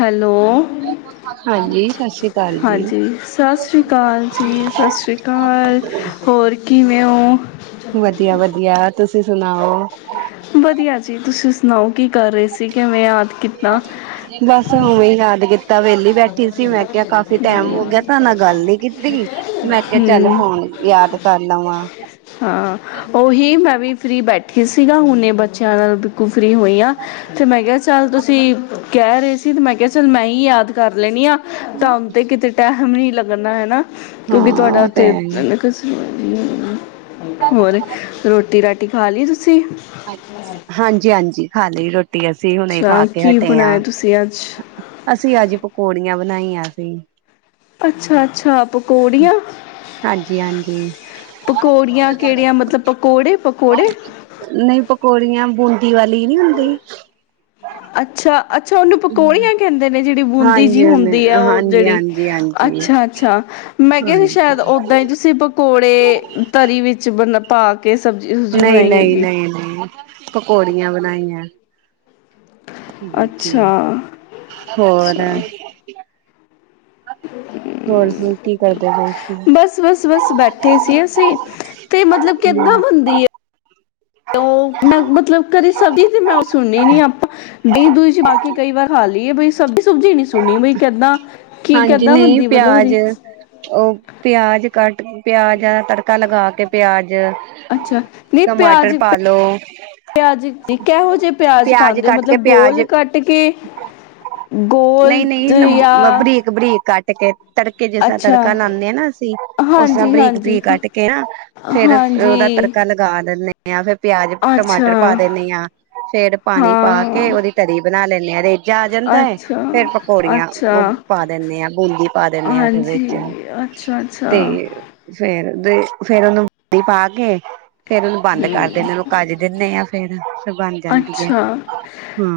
Hello ਹਾਂਜੀ ਸਤਿ ਸ੍ਰੀ ਅਕਾਲ ਜੀ ਹਾਂਜੀ ਸਤਿ ਸ਼੍ਰੀ ਅਕਾਲ ਜੀ ਸਤਿ ਸ਼੍ਰੀ ਅਕਾਲ ਹੋਰ ਕਿਵੇਂ ਹੋ ਵਧੀਆ ਵਧੀਆ ਤੁਸੀਂ ਸੁਣਾਓ ਵਧੀਆ ਜੀ ਤੁਸੀਂ ਸੁਣਾਓ ਕੀ ਕਰ ਰਹੇ ਸੀ ਕਿਵੇਂ ਯਾਦ ਕੀਤਾ? ਤਾਂ ਵਿਹਲੀ ਬੈਠੀ ਸੀ ਮੈਂ ਕਿਹਾ ਕਾਫੀ ਟੈਮ ਹਮ ਹੋ ਗਿਆ ਤੁ ਨਾਲ ਗੱਲ ਨੀ ਕੀਤੀ ਮੈਂ ਕਿਹਾ ਚੱਲ ਫੋਨ ਯਾਦ ਕਰ ਲਵਾਂ ਹਾਂ ਉਹੀ ਮੈਂ ਵੀ ਫਰੀ ਬੈਠੀ ਸੀਗਾ ਹੁਣੇ ਇਹ ਬੱਚਿਆਂ ਨਾਲ ਬਿਲਕੁਲ ਫਰੀ ਹੋਈਆਂਾਂ ਅਤੇ ਮੈਂ ਕਿਹਾ ਚੱਲ ਤੁਸੀਂ ਕਹਿ ਰਹੇ ਸੀ ਅਤੇ ਮੈਂ ਕਿਹਾ ਚੱਲ ਮੈਂ ਹੀ ਯਾਦ ਕਰ ਲੈਣੀ ਆ ਤਾਂ ਤੇ ਕਿਤੇ ਟੈ ਮਮ ਨ ਲੱਗਣਾ ਹਨਾ ਹਾਂ ਕਿਉਂਕਿ ਤੁਹਾਡਾ ਉਹ ਤੇ ਉੱਥੇ ਹੈ ਹੋਰ ਰੋਟੀ ਰਾਟੀ ਖਾ ਲਈ ਤੁਸੀਂ ਹਾਂਜੀ ਹਾਂਜੀ ਖਾ ਲਈ ਰੋਟੀ ਅਸੀਂ ਹੁਣੇ ਖਾ ਅੱਛਾ ਕੇ ਕੀ ਹਟੇ ਬਣਾਇਆ ਹ ਤੁਸੀਂ ਅੱਜ ਅਸੀਂ ਅੱਜ ਪਕੌੜੀਆਂ ਬਣਾਈਆਂ ਸੀ ਅੱਛਾ ਅੱਛਾ ਪਕੌੜੀਆਂ ਹਾਂਜੀ ਹਾਂਜੀ ਪਕੌੜੀਆਂ ਕਿਹੜੀਆਂ ਮਤਲਬ ਪਕੌੜੇ ਪਕੌੜੇ ਨਹੀਂ ਪਕੌੜੀਆਂ ਬੂੰਦੀ ਵਾਲੀ ਨਹੀਂੀ ਹੁੰਦੀ ਅੱਛਾ ਅੱਛਾ ਉਹਨੂੰ ਪਕੌੜੀਆਂ ਕਹਿੰਦੇ ਨੇ ਜਿ ਬੂੰਦੀ ਜਿ ਹਾਂਜੀ ਹਾਂਜੀ ਹੁੰਦੀ ਹੈ ਉਹ ਹਾਂਜੀ ਜਿਹੜੀ ਹਾਂਜੀ ਹਾਂਜੀ ਅੱਛਾ ਅੱਛਾ ਮੈਂ ਕਿਹਾ ਹਾਂਜੀ ਸ਼ਾਇਦ ਓਦਾਂ ਹੀ ਤੁਸੀਂ ਪਕੌੜੇ ਤਰੀ ਵਿੱਚ ਵਣਾ ਤਾਲ ਨਹੀਂ, ਨਹੀਂ, ਨਹੀਂ, ਨਹੀਂ ਪਕੌੜੀਆਂ ਬਣਾਈਆਂ। ਠੀਕ, ਅੱਛਾ ਠੀਕ ਹੋਰ ਅੱਛਾ ਹੋਰ ਸੁ ਕੀ ਕਰਦੇ ਪਏ ਸੀ ਬਸ, ਬਸ, ਬਸ ਬੈਠੇ ਸੀ ਅਸੀਂ ਤੇ ਮਤਲਬ ਕਿੱਦਾਂ ਬਨਦੀ ਏ? ਮੈਂ ਮਤਲਬ ਘਰੇ ਸਬਜ਼ ਮੈਂ ਸੁਣਣੀ ਨ ਆਪਾਂ ਦਹੀਂ ਦੂਈ ਚ ਪਾ ਕੇ ਕਈ ਵਾਰ ਖਾ ਲਈਏ ਬ ਸਬਜ਼ੀ ਸੁਬਜੀ ਨੀ ਸੂ ਸੁਣੀ ਬਈ ਕਿੱਦਾਂ ਕੀ ਹਾਂਜੀ ਕਿੱਦਾਂ ਨਹੀਂ ਬਣਦੀ ਮਤਲਬ ਉਹਦੀ ਪਿਆਜ, ਉਹ ਪਿਆਜ ਕੱਟ ਪਿਆਜਾਂ ਦਾ ਤੜਕਾ ਲਗਾ ਕੇ ਪਿਆਜ ਅੱਛਾ ਨਹੀਂ ਟਮਾਟਰ ਪਿਆਜ, ਪਾਲੋ ਪਿਆਜ ਕੈਹੋ ਜਿਹੇ ਪਿਆਜ ਪਾਉਦੇ ਹੋ ਕੱਟ ਕੇ ਮਤਲਬ ਗੋਲ ਪਿਆਜ ਕੱਟ ਕੇ ਗੋਲ ਯਾ ਕਾਟ ਕੇ ਤੜਕੇ ਜਿਸ ਤਰ੍ਹਾਂ ਤੜਕਾ ਲਾਂਦੇ ਹਾਂ ਨਾ ਅਸੀਂ ਉਸ ਤਰ੍ਹਾਂ ਹਾਂਜੀ ਬਰੀਕ ਹਾਂਜੀ ਬਰੀਕ ਕੱਟ ਕੇ ਨਾ ਫੇਰ ਉਹਦਾ ਹਾਂਜੀ ਤੜਕਾ ਲਗਾ ਦਿੰਦੇ ਯਾ ਫਿਰ ਪਿਆਜ, ਅੱਛਾ ਟਮਾਟਰ ਪਾ ਦਿੰਨੀ ਹਾਂ, ਫੇਰ ਪਾਣੀ ਪਾ ਕੇ ਹਾਂ ਉਹਦੀ ਤਰੀ ਬਣਾ ਲੈਂਦੇ ਹਾਂ ਰੇਜਾ ਆ ਜਾਂਦਾ ਹੈ ਅੱਛਾ ਫੇਰ ਪਕੌੜੀਆਂ ਔ ਅੱਛਾ ਪਾ ਦਿੰਦੇ ਹਾਂ ਬੂੰਦੀ ਪਾ ਦਿੰਦੇ ਹਾਂ ਫਿਰ ਹਾਂਜੀ ਵਿੱਚ ਅੱਛਾ ਅੱਛਾ ਤੇ ਫੇਰ ਦੇ ਫੇਰ ਉਹ ਬੂੰਦੀ ਪਾ ਕੇ ਫੇਰ ਉਹਨੂੰ ਬੰਦ ਕਰ ਦਿੰਦੇ ਉਹਨੂੰ ਕੱਜ ਦਿੰਦੇ ਆ ਫੇਰ ਫਿਰ ਬਣ ਜਾਂਦੀ ਹੈ ਅੱਛਾ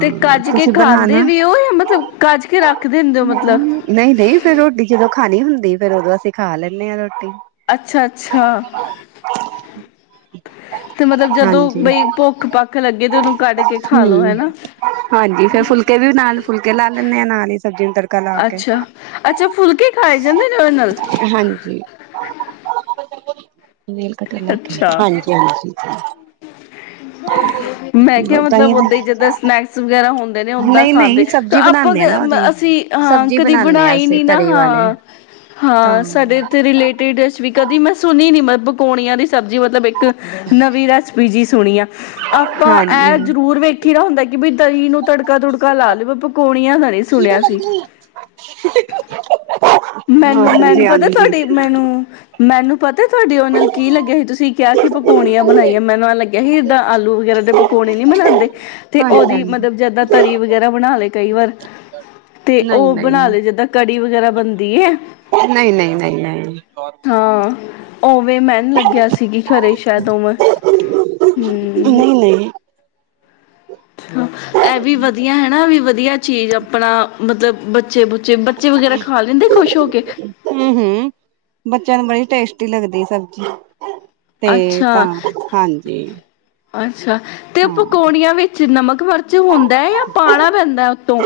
ਤੇ ਕੱਜ ਕੇ ਤੁਸੀਂ ਖਾਂਦੇ ਬਣਾਣਾ ਵੀ ਉਹ ਜਾਂ ਮਤਲਬ ਕੱਜ ਕੇ ਰੱਖਦੇ ਹੁੰਦੇ ਹੋ ਮਤਲਬ ਨਹੀਂ-ਨਹੀਂ ਫੇਰ ਰੋਟੀ ਜਦੋ ਖ ਖਾਣੀ ਹੁੰਦੀ ਫੇਰ ਉਦੋਂ ਅਸੀਂ ਖਾ ਲੈਂਣੇ ਹਾਂ ਰੋਟੀ। ਅੱਛਾ-ਅੱਛਾ। ਹਾਂਜੀ ਭੁੱਖ ਪੱਖ ਲੱਗੇ ਤੇ ਉਹਨੂੰ ਕੱਢ ਕੇ ਖਾ ਲੋ ਹੂੰ ਹਨਾ ਹਾਂਜੀ ਫੇਰ ਫੁਲਕੇ ਵੀ ਨਾਲ ਫੁਲਕੇ ਲਾ ਲੈਂਣੇ ਆਾਂ ਨਾਲ ਹੀ ਸਬਜ਼ੀਆਂ ਨੂੰ ਤਰ ਅੱਛਾ-ਅੱਛਾ ਫੁਲਕੇ ਖਾਏ ਜਾਂਦੇ ਨੇ ਉਹਦੇ ਨਾਲ। ਹਾਂਜੀ [inaudible] ਲੈ ਕੇ ਅੱਛਾ, ਹਾਂਜੀ ਹਾਂਜੀ ਮੈਂ ਕਿਹਾ ਤਾਂਹੀ ਮਤਲਬ ਓਦਾਂ ਹੀ ਜਿੱਦਾਂ ਸਨੈਕਸ ਵਗੈਰਾ ਹੁੰਦ ਕੈ ਰੇ ਓਦਾ ਨਹੀਂ ਖਾਂਦੇ ਨਹੀਂ ਸਬਜ਼ੀ ਆਪਾਂ ਬਣਾਉਂਦੇ ਆ ਨਾ ਉਹਦੀ ਅਸੀਂ ਹਾਂ ਸਬਜ਼ੀ ਕਦੀ ਬਣਾਉਂਦੇ ਹਾਂ ਬਣਾਈ ਅਸੀਂ ਨੀ ਨਾ ਤਰੀ ਵਾਲੇ ਤਾਂ ਹਾਂ-ਹਾਂ ਸਾਡੇ ਤੇ ਰਿਲੇਟਿਡ ਵੀ ਕਦੀ ਮੈਂ ਸੁਣ ਨੀ-ਨੀ ਮਰਬੁੱਕ ਪਕੌੜਿਆਂ ਆਂ ਦੀ ਸਬਜ਼ੀ ਮਤਲਬ ਇੱਕ ਨਵੀਂ ਰੈਸਪੀ ਜੀ ਸੁਣੀ ਆ। ਆਪਾਂ ਇਹ ਹਾਂਜੀ ਜ਼ਰੂਰ ਵੇਖੀ ਦਾ ਹੁੰਦਾ ਕਿ ਬਈ ਦਹੀ ਨੂੰ ਤੜਕਾ -ਤੁੜਕਾ ਲਾ ਲਵੇ ਪਕੌ ਣੀਆਂ ਦਾ ਨਹੀਂ ਸੁਣਿਆ ਸੀ। ਹਾਂਜੀ ਮੈਨੂੰ-ਮੈਨੂੰ ਪਤਾ ਹਾਂਜੀ ਤੁਹਾਡੀ ਮੈਨੂੰ ਮੈਨੂੰ ਪਤਾ ਤੁਹਾਡੇ ਉਹ ਨਾਲ ਕੀ ਲੱਗਿਆ ਸੀ ਤੁਸੀਂ ਕਿਹਾ ਕਿ ਪਕੌਣੀਆਂ ਬਣਾਈਆਂ ਮੈਨੂੰ ਨਾਲ ਲੱਗਿਆ ਸੀ ਇਏਦਾਂ ਆਲੂ ਵਗੈਰਾ ਦੇ ਪਕੌਣੇ ਨੀ ਬਣਾਉਂਦੇ ਤੇ ਹਾਂਜੀ ਉਹਓਦੀ ਹਾਂਜੀ ਮਤਲਬ ਜਿਦਾਂ ਤਰੀ ਵਗੈਰਾ ਬਣਾ ਲਏ ਕਈ ਵਾਰ ਤੇ ਨਹੀਂ ਉਹ ਬਣਾ ਨਹੀਂ ਲਏ ਜਿੱਦਾਂ ਕੜੀ ਵਗੈਰਾ ਬਣ ਨਹੀਂ ਨਹੀਂ ਨਹੀਂ ਨਹੀਂ ਉਵੇ ਮੈਂਨ ੳੲ ਲੱਗਿਆ ਸੀਗੀ ਖਰੇ ਸ਼ਹਿਦ ਉਵੇ ਹੂੰ। ਨਹੀਂ ਨਹੀਂ ਇਹ ਵੀ ਵਧੀਆ ਹਨਾ ਵੀ ਵਧੀਆ ਚੀਜ਼ ਅਪਣਾ ਮਤਲਬ ਬੱਚ- ਬੱਚੇ ਬੁੱਚੇ ਬੱਚੇ ਵਗੈਰਾ ਖਾ ਲੈਂਦੇ ਖੁਸ਼ ਹੋ ਕੇ ਰੋਟੀ ਲੱਗਦੀ ਸਬਜ਼ੀ ਤੇ ਤਾਂ ਅੱਛਾ ਹਾਂਜੀ [unintelligible] ਅੱਛਾ ਤੇ ਹਾਂ ਪਕੌੜੀਆਂ ਵਿੱਚ ਨਮਕ ਮਿਰਚ ਹੁੰਦਾ ਹੈ ਜਾਂ ਪਾਉਣਾ ਪੈਂਦਾ ਉਤੋਂ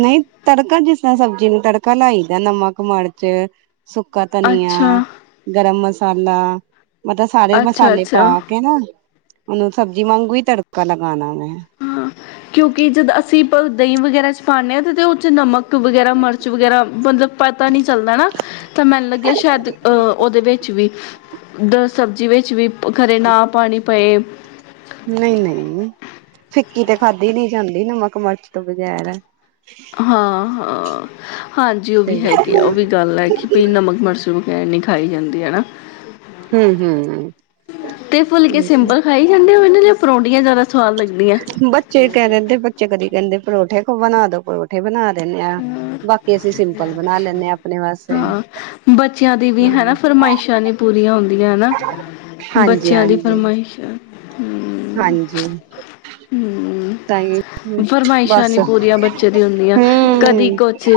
ਨਹੀਂ ਤੜਕਾ ਜਿਸ ਤਰ੍ਹਾਂ ਸਬਜ਼ੀ ਨੂੰ ਤੜਕਾ ਲਾਈ ਦਾ ਨਮਕ ਮਰਚ ਸੁੱਕਾ ਧਨੀਆ ਅੱਛਾ ਗਰਮ ਮਸਾ ਮਸਾਲਾ ਮਤਲਬ ਸਾਰੇ ਅੱਛਾ ਮਸਾਲੇ ਪਾ ਅੱਛਾ ਕੇ ਨਾ ਉਹਨੂੰ ਸਬਜ਼ੀ ਵਾਂਗੂ ਈ ਤੜਕਾ ਲਗਾਣਾ ਏ ਹਾਂ ਕਿਉਂਕਿ ਜਦ ਅਸੀਂ ਆਪਾਂ ਦਹੀਂ ਵਗੈਰਾ ਚ ਪਾਦੇ ਆ ਤੇ ਉਦੇ ਚ ਨਮਕ ਵਗੈਰਾ ਮਿਰਚ ਵਗੈਰਾ ਮਤਲਬ ਪਤਾ ਨੀ ਚੱਲਦਾ ਤਾਂ ਮੈਨ ਲੱਗਿਆ ਸ਼ਾਇਦ ਅਹ ਉਹਦੇ ਵਿੱਚ ਵੀ ਦ ਸਬਜ਼ੀ ਵਿੱਚ ਵੀ ਖਰੇ ਨਾ ਪਾਣੀ ਪਏ ਨਹੀਂ ਨਹੀਂ ਫਿੱਕੀ ਤੇ ਖਾਧੀ ਨੀ ਜਾਂਦੀ ਨਮਕ ਮਿਰਚ ਤੋਂ ਬਗੈਰ ਹਾਂ ਹਾਂ ਹਾਂਜੀ ਉਹ ਵੀ ਤੇ ਹੈਗੇ ਆ ਉਹ ਵੀ ਗੱਲ ਹੈਗੀ ਕਿ ਨਮਕ ਮਰਚ ਵਗੈਰਾ ਨੀ ਖਾ ਖਾਈ ਜਾਂਦੀ ਹੈ ਨਾ ਹੂੰ-ਹੂੰ ਤੇ ਫੁਲਕੇ ਉਹੀ ਤੇ ਸਿੰਬਲ ਖਾਈ ਜਾਂਦੇ ਹੋਨ ਤੇ ਫਰੋਡੀਆਂ ਜ਼ਿਆਦਾ ਸਵਾਦ ਲੱਗਦੀਆਂ ਬੱਚੇ ਕਹਿ ਦਿੰਦੇ ਬੱਚੇ ਕਦੀ ਕਹਿੰਦੇ ਪਰੌਠੇ ਬਣਾ ਦੋ ਪਰੌਂਠੇ ਬਣਾ ਦੋ ਲੈਂਦੇ ਹਾਂ ਆਪਣੇ ਵਾਸਤੇ ਹਾਂ ਬੱਚਿਆਂ ਦੀ ਵੀ ਹੈਨਾ ਹੂੰ ਫਰਮਾਇਸ਼ਾਂ ਨੀ ਪੂਰੀਆਂ ਹੁੰਦੀਆਂ ਹੈਨਾ ਹਾਂਜੀ ਬੱਚਿਆਂ ਦੀ ਹਾਂਜੀ ਫਰਮਾਇਸ਼ਾਂ ਹਮ ਹਾਂਜੀ ਤਾਂ ਹੀ ਫਰਮਾਇਸ਼ਾਂ ਬਸ ਨੀ ਪੂਰੀਆਂ ਬੱਚੇ ਦੀ ਹੁੰਦੀਆਂ ਕਦੀ ਹੂੰ ਕੁਛ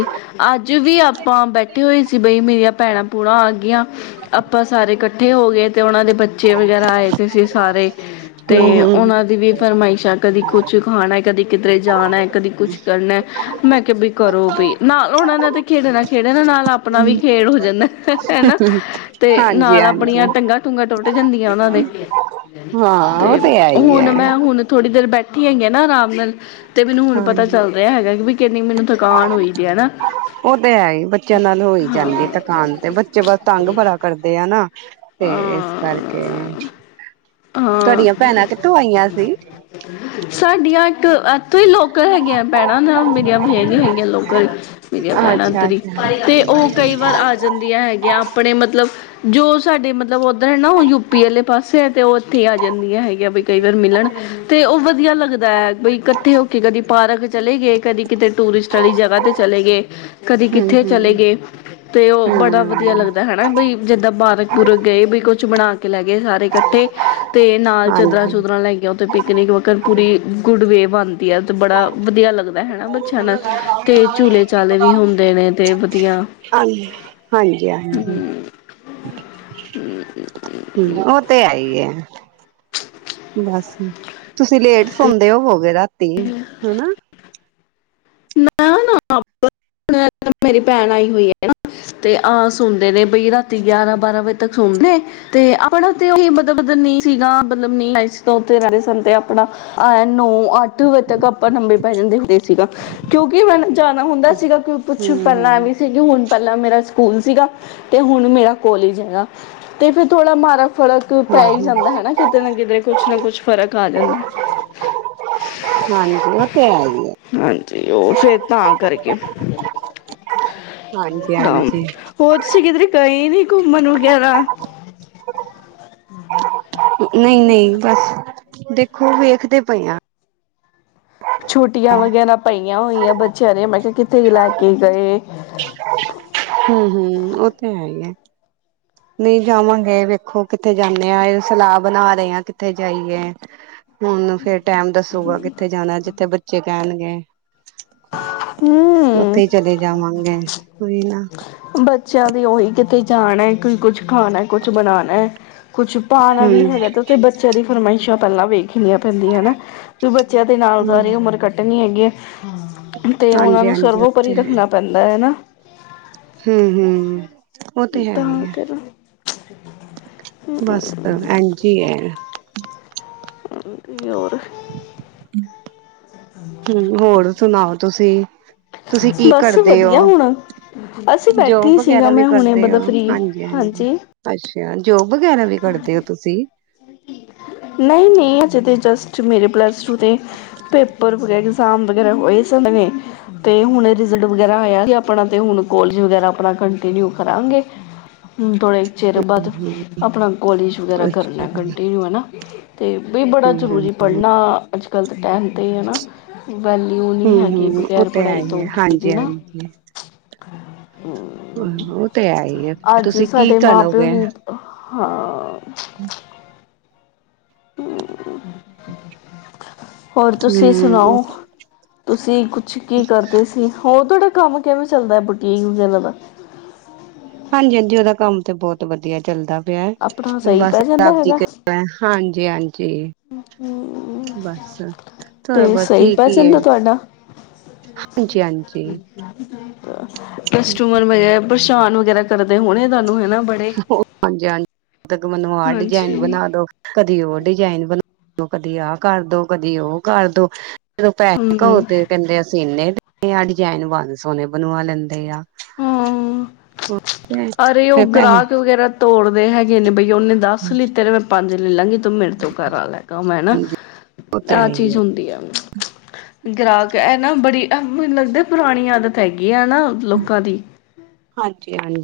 ਅੱਜ ਵੀ ਆਪਾਂ ਬੈਠੇ ਹੋਏ ਸੀ ਬਈ ਮੇਰੀਆਂ ਭੈਣਾਂ ਭੂਣਾਂ ਆਗੀਆਂ ਆਪਾਂ ਸਾਰੇ ਕੱਠ ਇਕੱਠੇ ਹੋ ਗਏ ਤੇ ਉਹਨਾਂ ਦੇ ਬੱਚੇ ਵਗੈਰਾ ਆਏ ਤੇ ਸੀ ਸਾਰੇ ਤੇ ਹੂੰ ਹੂੰ ਉਹਨਾਂ ਦੀ ਵੀ ਫਰਮਾਇਸ਼ਾਂ ਕਦੀ ਕੁ ਚ ਖਾਣਾ ਕਦੇ ਕਿਧਰੇ ਜਾਣਾ ਕਦੀ ਕੁਛ ਕਰਨਾ ਮੈਂ ਕਿਹਾ ਵੀ ਕਰੋ ਵੀ ਨਾਲ ਉਹਨਾਂ ਨੇ ਤੇ ਖੇਡਣਾ ਖੇਡਣਾ ਨਾਲ ਆਪਣਾ ਵੀ ਖੇਡ ਹੋ ਜਾਂਦਾ ਹੈਨਾ ਤੇ ਹਾਂਜੀ ਨਾਲ ਆਪਣੀਆਂ ਹਾਂਜੀ ਟੰਗਾਂ ਟੂੰਗਾਂ ਟੁੱਟ ਜਾਂਦੀਆਂ ਉਹਨਾਂ ਦੇ ਹਾਂ ਉਹ ਤੇ ਹੈ ਹੀ ਹੁਣ ਹੈ ਮੈਂ ਹੁਣ ਥੋੜੀ ਦੇਰ ਬੈਠ ੀਆਂ ਨਾ ਰਾਮ [unintelligible] ਹਾਂਜੀ ਕਿੰਨੀ ਮੈਨੂੰ ਥਕਾਨ ਹੋਈ ਦੀ ਹੈ ਨਾ ਉਹ ਤੇ ਏ ਹੀ ਬੱਚਿਆਂ ਨਾਲ ਹੋਈ ਹਾਂ ਜਾਂਦੀ ਥਕਾਨ ਤੇ ਬੱਚੇ ਬਸ ਤੰਗ ਬਰਾ ਕਰਦੇ ਆ ਨਾ ਤੇ ਇਸ ਕਰਕੇ ਹਾਂ ਹਾਂ ਤੁਹਾਡੀਆਂ ਭੈਣਾਂ ਕਿੱਥੋਂ ਆਈਆਂ ਸੀ ਸਾਡੀਆਂ ਇੱਕ ਤੇ ਲੋਕਲ ਹੈਗੀਆਂ ਭੈਣਾਂ ਨਾ ਮੇਰੀਆਂ ਬੀ ਨ ਹੈਗੀਆਂ ਲੋਕਲ ਮੇਰੀਆਂ ਅੱਛਾ ਭੈਣਾਂਧਰੀ ਅੱਛਾ ਤੇ ਉਹ ਕਈ ਵਾਰ ਆ ਜਾਂਦੀਆਂ ਹੈਗੀਆਂ ਆਪਣੇ ਮਤਲਬ ਜੋ ਸਾਡੇ ਮਤਲਬ ਉੱਧਰ ਹੈ ਨਾ ਉਹ ਯੂਪੀ ਵਾਲੇ ਪਾਸੇ ਤੇ ਉਹ ਉੱਥੇ ਹੀ ਆ ਜਾਂਦੀਆਂ ਹੈਗੀਆਂ ਵੀ ਕਈ ਵਾਰ ਮਿਲਣ ਤੇ ਉਹ ਵਧੀਆ ਲੱਗਦਾ ਹੈ ਬਈ ਇਕੱਠੇ ਹੋ ਕੇ ਕਦੀ ਪਾਰਕ ਚਲੇ ਗਏ ਕਦੀ ਕਿਤੇ ਟੂਰਿਸਟ ਵਾਲੀ ਜਗ੍ਹਾ 'ਤੇ ਚਲੇ ਗਏ ਕਦੀ ਕਿੱਥੇ ਹੂੰ-ਹੂੰ-ਹੂੰ, ਚਲੇ ਹਾਂਜੀ। ਗਏ ਤੇ ਉਹ ਬੜਾ ਵਧੀਆ ਹਾਂਜੀ, ਲੱਗਦਾ ਹੈ ਨਾ ਬਈ ਜਿੱਦਾਂ ਪਾਰਕ ਪੂਰਕ ਗਏ ਵੀ ਕੁਛ ਬਣਾ ਕੇ ਲੈ ਗਏ ਸਾਰੇ। ਤੇ ਨਾਲ ਚਾਦਰਰਾਾ ਹਾਂਜੀ-ਹਾਂਜੀ, ਚੁਦਰਰਾ ਲੈ ਗਈਆ ਉੱਥੇ ਪਿਕਨਿਕ ਮਕਰ ਪੂਰੀ ਗੁੱਡ ਵੇ ਬਣਦੀ ਹੈ। ਬੜਾ ਵਧੀਆ ਲੱਗਦਾ ਹਨਾ ਬੱਚਿਆਂ ਹੂੰ ਨਾਲ ਤੇ ਝੂਲੇ ਚਾਲੇ ਵੀ ਹੁੰਦੇ ਨੇ ਤੇ ਵਧੀਆ। ਹੂੰੰ ਹੂੰ ਬੱਸ ਤੁਸੀਂ ਲੇਟ ਤੇ ਸੋਣਦੇ ਹੋ ਹੋ ਗਏ ਤਾਂ ਹਨਾ ਨਾ ਨਾ ਮੇਰੀ ਭੈਣ ਆਈ ਹੋਈ ਹੈ ਤੇ ਆਹ ਸੁਣਦੇ ਨੇ ਬਈ ਰਾਤੀ ਗਿਆਰਾਂ ਬਾਰਾਂ ਵਜੇ ਤੇ ਆਪਣਾ ਤੇ ਉਹੀ ਮਬ ਬ ਨਹੀਂ ਸੀਗਾ ਮਤਲਬ ਨ ਇਸ ਉ ਰਹਿੰਦੇ ਸਨ ਤੇ ਆਪਣਾ ਨ [unintelligible] ਅੱਠ ਵਜੇ ਤੱਕ ਆਪਾਂ ਲੰਬੇ ਪੈ ਜਾਂਦੇ ਹੁੰਦੇ ਸੀਗਾ। ਕਿਉਂਕਿ ਮੈਨੂੰ ਜਾਣਾ ਹੁੰਦਾ ਸੀਗਾ ਕਿ ਕੁਛ ਹੂੰ-ਹੂੰ। ਪਹਿਲਾਂ ਐਵੇਂ ਸੀ ਕਿ ਹੁਣ ਪਹਿਲਾਂ ਮੇਰਾ ਸਕੂਲ ਸੀਗਾ ਤੇ ਹੁਣ ਮੇਰਾ ਕੋਲਜ ਹੈਗਾ ਤੇ ਫਿਰ ਥੋੜਾ ਮਾਰਾ ਫੜਕ ਪੈ ਹੀ ਹੂੰ-ਹੂੰ, ਜਾਂਦਾ ਹਨਾ ਕਿਤੇ ਨਾ ਕਿਤੇਰੇ ਕੁਛ ਨਾ ਕੁਛ ਫਰਕ ਆ ਜਾਂਦਾ। ਹਾਂਜੀ ਓ ਤੇ ਹੈ ਹੀ ਆ। ਤੇ ਉਹ ਫਿਰ ਤਾਂ ਕਰਕੇ ਨਾ ਹਾਂਜੀ-ਹਾਂਜੀ, ਹੋ ਤੁਸੀਂ ਕਿਧਰੇ ਕਈ ਗਏ ਨੀ ਘੁੰਮਣ ਵਗੈਰਾ ਨਈ-ਨਈ ਬਸ ਦੇਖੋ ਵੇਖਦੇ ਪਏ ਆ ਛੁੱਟੀਆਂ ਵਗੈਰਾ ਪਈ ਆ ਹੋਈਆਂ ਬਚਿਆ ਦੇ ਤੇ ਮੈਂ ਕਿਹਾ ਕਿੱਥੇ ਲੈ ਕੇ ਗਏ। ਹੂੰ-ਹੂੰ ਉਹ ਤੇ ਹੈ ਈ ਐ ਨਹੀਂ ਜਾਵਾਂਗੇ ਵੇਖੋ ਕਿੱਥੇ ਜਾਂਨੇ ਆ ਇਹ ਸਲਾਹ ਬਣਾ ਰਹੇ ਹਾਂ ਕਿੱਥੇ ਜਾਈਏ। ਹੁਣ ਫੇਰ ਟੈਮ ਦੱਸੂਗਾ ਕਿੱਥੇ ਜਾਣਾ ਜਿੱਥੇ ਬੱਚੇ ਕਹਿਣ‌। [unintelligible] ਹਮ ਉੱਥੇ ਹੀ ਚਲੇ ਜਾਵਾਂਗੇ ਉਈ ਨਾ ਜਾਣੈ, ਕੋਈ ਕੁੱਛ ਖਾਣੈ, ਕੁੱਛ ਬਣਾਣੈ। ਕੁੱਛ ਪਾਨਾ ਵੀ ਹਮ ਹੈਗਾ ਤੇ ਉੱਥੇ, ਬੱਚਿਆਂ ਦੀ ਫਰਮਾਈ [unintelligible] ਪਹਿਲਾ ਵੀ [unintelligible] ਣੀਆਂ ਪੈਂਦੀਆਂ ਨਾ, ਵੀ ਬੱਚਿਆਂ ਦੇ ਨਾਲ ਹਮ ਸਾਰੀ ਉਮਰ ਕੱਟਣੀ ਹੈ ਗੀਆ [inaudible] ਤੇ ਓਨਾਂ ਹਾਂਜੀ ਨੂੰ, ਹਾਂਜੀ ਉਹ ਸਰਵਉਪਰ ਈ ਰੱਖਨਾ ਪੈਂਦਾ ਐ ਹਨਾ। ਹੂੰ-ਹੂੰ ਉਹ ਤੇ ਹੈ ਈ ਤਾਂ ਐ, ਕਰ ਬਸ ਐਂਜ ਈ ਐ। ਅਤੇ, ਹੋਰ। ਹੂੰ, ਹੋਰ ਸੁਣਾਓ। ਤੁਸੀਂ ਤੁਸੀਂ ਕੀ ਬਸ ਕਰਦੇ ਹੋ ਵਧੀਆ ਹੁਣ, ਅਸੀਂ ਬੈਠੇ ਹੀ ਜੋਬ ਸੀਗਾ ਵਗੈਰਾ ਵੀ ਮੈਂ ਹੁਣੇ, ਕਰਦੇ ਮਤਲਬ ਹੋ ਫ੍ਰੀ, ਹਾਂਜੀ। ਅੱਛਾ ਜੋਬ ਵਗੈਰਾ ਵੀ ਕਰਦੇ ਓ, ਤੁਸੀਂ? ਨਈ-ਨਈ ਅਜੇ ਤੇ ਜਸਟ ਮੇਰੇ ਪਲੱਸ ਟੂ ਦੇ ਪੇਪਰ ਵ ਇਗਜ਼ਾਮ ਵਗੈਰਾ ਹੋਏ [unintelligible] ਤੇ ਹੁਣ ਰਿਜ਼ਲਟ ਵਗੈਰਾ ਆਇਆ ਆਪਣਾ, ਤੇ ਹੁਣ ਕੋਲਜ ਵਗੈਰਾ ਆਪਣਾ ਕੰਟੀਨਿਊ ਕਰਾਂਗੇ। ਹੂੰ ਥੋੜ੍ਹੇ ਚਿਰ ਬਾਅਦ, ਹਮ ਆਪਣਾ ਕੋਲਿਜ ਵਗੈਰਾ ਅੱਛਾ ਕਰਨਾ ਹਮ ਕੰਟੀਨਿਊ। ਹੈਨਾ। ਤੇ ਵੀ ਬੜਾ ਹਮ ਜ਼ਰੂਰੀ ਪੜ੍ਹਨਾ ਅੱਜ -ਕੱਲ੍ਹ ਤਾਂ ਟੈਮ ਤੇ ਹਨਾ ਵੈਲਿਊ ਨੀ ਹਮ ਹੈਗੀ, ਹਮ ਉਹ ਬਗੈਰ ਤੇ ਹੈ ਪੜ੍ਹਾਈ ਹੀ ਤੋਂ ਹੈ [unintelligible] ਹਾਂਜੀ ਨਾ ਹਾਂਜੀ ਕਰ ਉਹ ਤੇ ਹੈ ਹੀ ਆ, ਫਿਰ ਅੱਜ ਤੁਸੀਂ ਕੀ ਸਾਡੇ ਮਾਂ ਪਿਓ ਕਰਨੋਗੇ ਨੇ ਹਾਂ। ਹਮ ਹਮ ਹੋਰ ਤੁਸੀਂ ਹੂੰ, ਸੁਣਾਓ, ਤੁਸੀਂ ਕੁਛ ਕੀ ਕਰਦੇ ਸੀ, ਹੋਰ ਤੁਹਾਡ ਕੰਮ ਕਿਵੇਂ ਚੱਲਦਾ? ਬੁੱਟੀਆਂ ਲ ਦਾ ਹਾਂਜੀ -ਹਾਂਜੀ, ਉਹਦਾ ਕੰਮ ਤੇ ਬਹੁਤ ਵਧੀਆ ਚੱਲਦਾ। ਆਪਣਾ ਸਹੀ ਬਸ, ਪੈ ਜੀ ਜਾਂਦਾ ਹਾਂਜੀ। ਹੈਗਾ ਜ ਹਾਂਜੀ ਤੇ ਥੋੜਾ ਬਹੁਤ ਸਈ ਠੀਕ ਪੈ ਹੀ ਹੈ ਜਾਂਦਾ, ਤੁਆਡਾ? ਹਾਂਜੀ-ਹਾਂਜੀ, ਕਸਟਮਰ ਵੈ ਪਰੇਸ਼ਾਨ ਵਗੈਰਾ ਕਰਦੇ, ਹੋਣੇ ਤੁਹਾਨੂੰ ਹਨਾ ਬੜੇ ਹਾਂਜੀ -ਹਾਂਜੀ ਤੱਕ ਮੈਨੂੰ ਆਹ ਡਿਜਾਇਨ ਹਾਂਜੀ ਬਣਾ ਦੋ, ਕਦੀ ਉਹ ਡਿਜ਼ਾਇਨ ਬਨਾਦੋ, ਕਦੀ ਆਹ ਕਰਦੋ, ਕਦੀ ਉਹ ਕਰਦੋ। ਜਦੋਂ ਪੈਸੇ ਹਮ ਘਉਦੇ ਕਹਿੰਦੇ ਅਸੀਂ ਇੰਨੇ [inaudible] ਆ ਡਿਜਾਇਨ ਬੰਦ ਸੋਹਣੇ ਬਣਵਾ ਲੈਂਦੇ ਆ ਹਾਂ ਅਰੇ ਉਹ ਫੇਰ ਪੈਸੇ ਗ੍ਰਾਹਕ ਵਗੈਰਾ ਤੋੜ ਹੈਗੇ ਇਨੇ ਬ ਉਹਨੇ ਦੱਸ ਲਿੱਤੇ ਤੇ ਮੈਂ ਪੰਜ ਲੈ ਲਾਂਗੀ ਤੂੰ ਮੇਰੇ ਤੋਂ ਘਰ ਆ ਲੈਗਾ ਮੈਂਾ ਹਾਂਜੀ ਉਹ ਤੇ ਆਹ ਹੈ ਹੀ ਚੀਜ਼ ਹੈ ਹੁੰਦੀ ਆ ਗ੍ਰਾਹਕ ਇਹ ਨਾ ਬੜੀ ਮੈਨੂੰ ਲੱਗਦਾ ਪੁਰਾਣੀ ਆਦਤ ਹੈਗੀ ਆਾ ਕਦੀ ਹਾਂਜੀ ਹਾਂਜੀ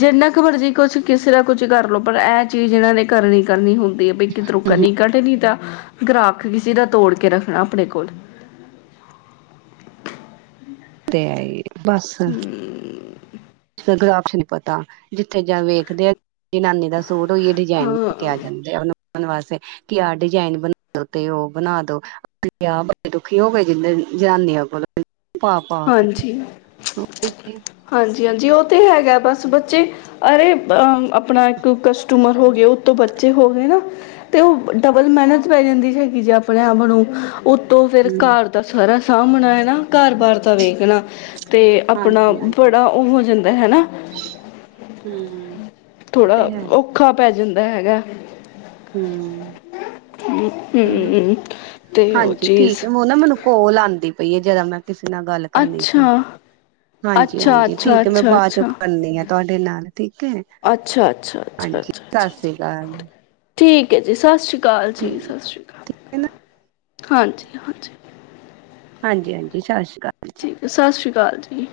ਜਿੰਨਾ ਕੁ ਮਰਜ਼ੀ ਕੁਛ ਕਿਸੇ ਦਾ ਕੁਝ ਕਰ ਲੋ ਪਰ ਇਹ ਚੀਜ਼ ਇਹਨਾਂ ਨੇ ਕਰਨੀ ਕਰਨੀ ਹੁੰਦੀ ਦੇ ਬਤੋ ਕਨੀ ਕਟਨ ਦਾ ਗ੍ਰਕ ਕਿਸੇ ਦਾ ਤੋੜ ਕੇ ਰੱਖਣਾ ਆਪਣੇ ਕੋਲ ਅ ਆਏ ਬੱਸ ਦਾ ਗਲਾਬ ਚ ਨਹੀਂ ਪਤਾ ਉੱਥੇ ਜਾਂ ਵੇਖਦੇ ਆ ਜਨਾਨੀ ਦਾ ਸੂਟ ਹੋਈਏ ਡਿਜਾਇਨ ਹਾਂ ਲੈ ਕੇ ਆ ਜਾਂਦੇ ਆ ਵਾਸਤੇ ਕਿ ਆਹ ਡਿਜਾਇਨ ਬਣਾ ਦੋ ਤੇ ਉਹ ਬਣਾ ਦੋ ਆਹ ਬੜੇ ਦੁਖੀ ਹੋ ਗਏ ਜਨਾਨੀਆਂ ਕੋਲੋਂ ਹਾਂਜੀ ਕੇ ਹਾਂਜੀ ਹਾਂਜੀ ਉਹ ਤੇ ਹੈਗਾ ਬਸ ਬੱਚੇ ਅਰੇ ਅ ਆਪਣਾ ਇੱਕ ਕਸਟਮਰ ਹੋ ਗ ਉਹਤ ਬੱਚੇ ਹੋ ਗਏ ਨਾ ਤੇ ਉਹ ਡਬਲ ਮਿਹਨਤ ਪੈ ਜਾਂਦੀ ਹੈਗੀ ਜੇ ਆਪਣੇ ਆਪ ਨੂੰ ਉਤੋਂ ਫਿਰ ਹਮ ਘਰ ਦਾ ਸਾਰਾ ਸਾਹਮਣਾ ਹੈ ਨਾ ਘਰ ਬਾਹਰ ਤਾ ਵੇਖਣਾ ਤੇ ਆਪਣਾ ਹਾਂਜੀ ਹਾਂਜੀ ਬੜਾ ਉਹ ਵਜਨ ਹੈ। ਹਨਾ ਹਮ ਉਹ ਥੋੜਾ ਤੇ ਹੈ ਔਖਾ ਪੈ ਜਾਂਦਾ ਏ ਹੈਗਾ। ਹਮ ਚਲੋ ਹੂੰ ਤੇ ਉਹ ਹਾਂਜੀ ਚੀਜ਼ ਠੀਕ ਹੈ, ਓ ਨਾ ਮੈਨੂੰ ਕੋਲ ਆਉਂਦੀ। ਪਈਏ ਜਰਾ ਮੈਂ ਕਿਸੇ ਨਾਲ ਗੱਲ ਕਰਨੀ ਸੀ। ਅੱਛਾ ਹਾਂਜੀ, ਅੱਛਾ ਹਾਂਜੀ ਅੱਛਾ ਠੀਕ ਹੈ ਮੈਂ ਅੱਛਾ ਬਾਅਦ ਚ ਅੱਛਾ ਕਰਨੀ ਆ ਤੁਹਾਡੇ ਨਾਲ ਠੀਕ ਹੈ, ਅੱਛਾ ਅੱਛਾ ਹਾਂਜੀ ਅੱਛਾ ਅੱਛਾ ਸਤਿ ਅੱਛਾ ਸ੍ਰੀ ਅਕਾਲ। ਠੀਕ ਹੈ ਜੀ, ਸਤਿ ਸ਼੍ਰੀ। ਕਾਲ ਜੀ, ਠੀਕ ਸਤਿ ਸ੍ਰੀ ਅਕਾਲ। ਹੈ ਨਾ ਹਾਂਜੀ, ਹਾਂਜੀ ਹਾਂਜੀ, ਹਾਂਜੀ ਸਤਿ ਸ਼੍ਰੀ। ਠੀਕ ਸਤਿ ਸ਼੍ਰੀ ਅਕਾਲ ਜੀ।